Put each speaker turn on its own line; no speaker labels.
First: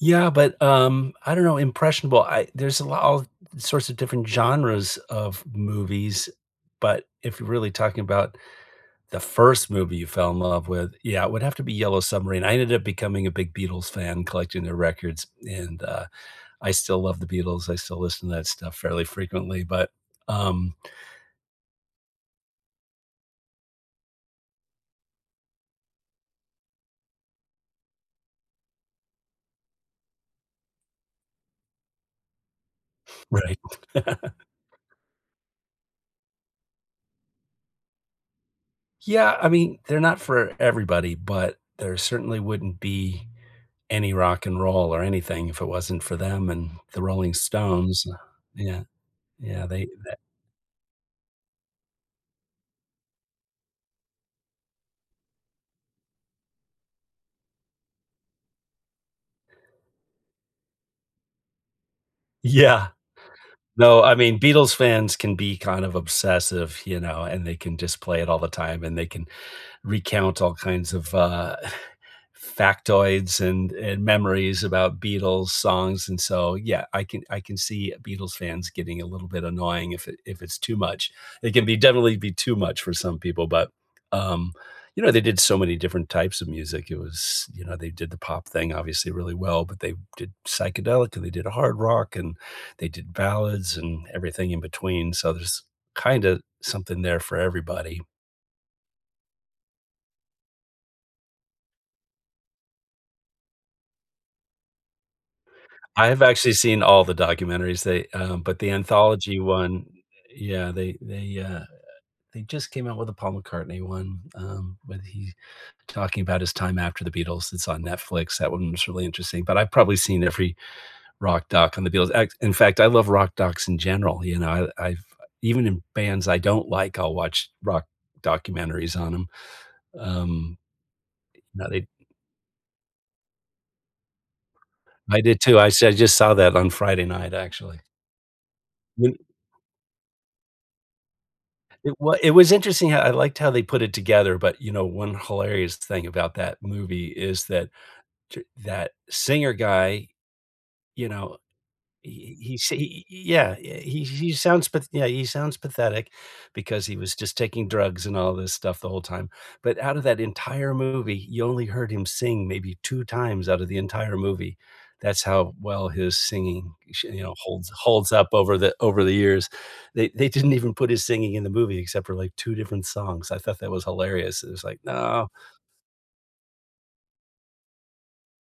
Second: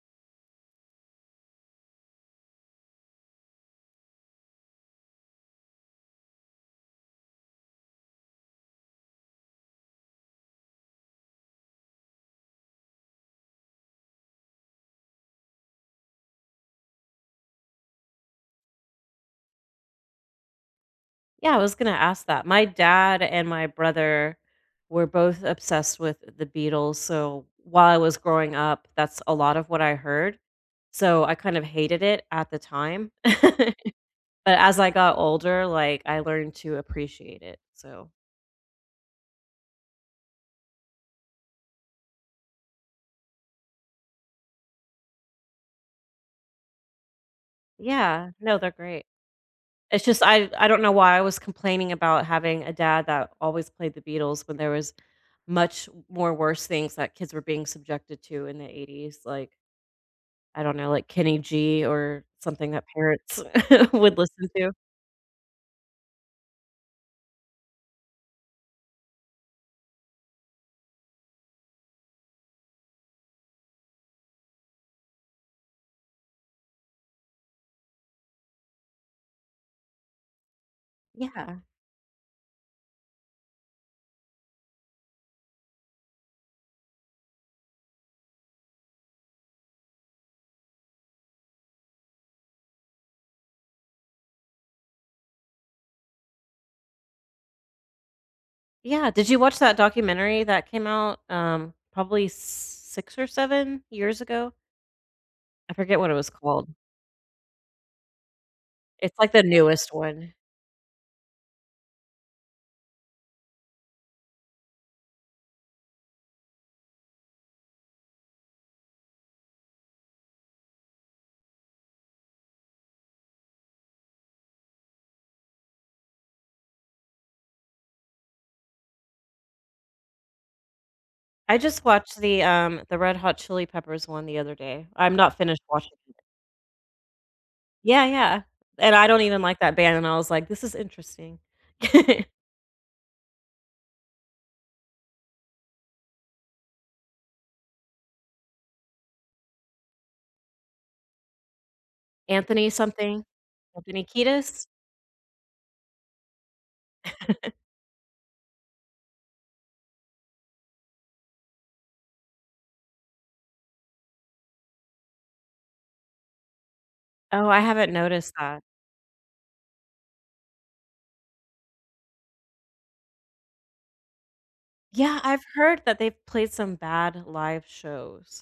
Yeah, but, um, I don't know, impressionable I there's a lot of sorts of different genres of movies, but if you're really talking about the first movie you fell in love with, yeah, it would have to be Yellow Submarine, I ended up becoming a big Beatles fan collecting their records, and, uh, I still love the Beatles, I still listen to that stuff fairly frequently, but, um
Yeah, I was gonna ask that, my dad and my brother were both obsessed with the Beatles, so, while I was growing up, that's a lot of what I heard. So, I, kind of hated it at the time,
Right.
but as I got older, like, I learned to appreciate it, so
Yeah. I mean, they're not for everybody, but there certainly wouldn't be any rock and roll or anything if it wasn't for them and the Rolling Stones.
Yeah. No, they're
Yeah.
great.
Yeah, they
It's,
tha
just, I I don't know why I was complaining about having a dad that always played the Beatles when there was much more worse things that kids were being subjected to in the 80s, like I don't know, like, Kenny G or something that
Yeah.
parents
No, I
would
mean,
listen to.
Beatles fans can be, kind of, obsessive, you know, and they can, just, play it all the time, and they can recount all kinds of, uh, factoids and and memories about Beatles songs, and so, yeah, I can I can see Beatles fans getting a little bit annoying if it if it's too much. It
Yeah.
can be definitely be too much for some people, but, um, you know, they did so many different types of music, it was you know, they did the pop thing obviously really well, but they did psychedelic, and they did a hard rock, and they did ballads and everything in between, so, there's, kinda, something there for everybody.
Yeah did you watch that documentary that came out, um, probably s 6 or 7 years ago? I forget
I
what it
have
was
actually
called.
seen all the documentaries, they um but the
It's, like,
anthology
the
one,
newest one.
yeah, they they, uh, eh, they, just, came out with the Paul McCartney one, um, when he talking about his time after the Beatles, it's on Netflix, that one was really interesting, but I've probably seen every rock doc on the Beatles a in fact I love rock docs in general, you know? I I've I even in bands I don't like, I'll watch rock documentaries on 'em. Um, e
I
now
just
they
watched the, um, the Red Hot Chili Peppers one the other day. I'm
I
not
did, too,
finished
I
watching
said I,
it.
just, saw that on Friday night, actually.
Yeah, yeah, and I don't even
[unintelligible]
like that band, and I was, like, "This is interesting."
It w it was interesting how I liked how they put it together, but, you know, one hilarious thing about that movie is that t that singer guy, you know, he he he
Anthony
s he
something,
he i yeah, eh, he
Anthony
he
Kiedis?
sounds p yeah, he sounds pathetic because he was, just, taking drugs and all this stuff the whole time, but outta that entire movie, you only heard him sing maybe 2 times out of the entire movie, that's how well his singing, sh
Oh, I
holds
haven't
holds up
noticed
over
that.
the over the years. They they didn't even put his singing in the movie except for, like, 2 different songs. I thought that was hilarious. It was, like,
Yeah,
"No."
I've heard that they've played some bad live shows.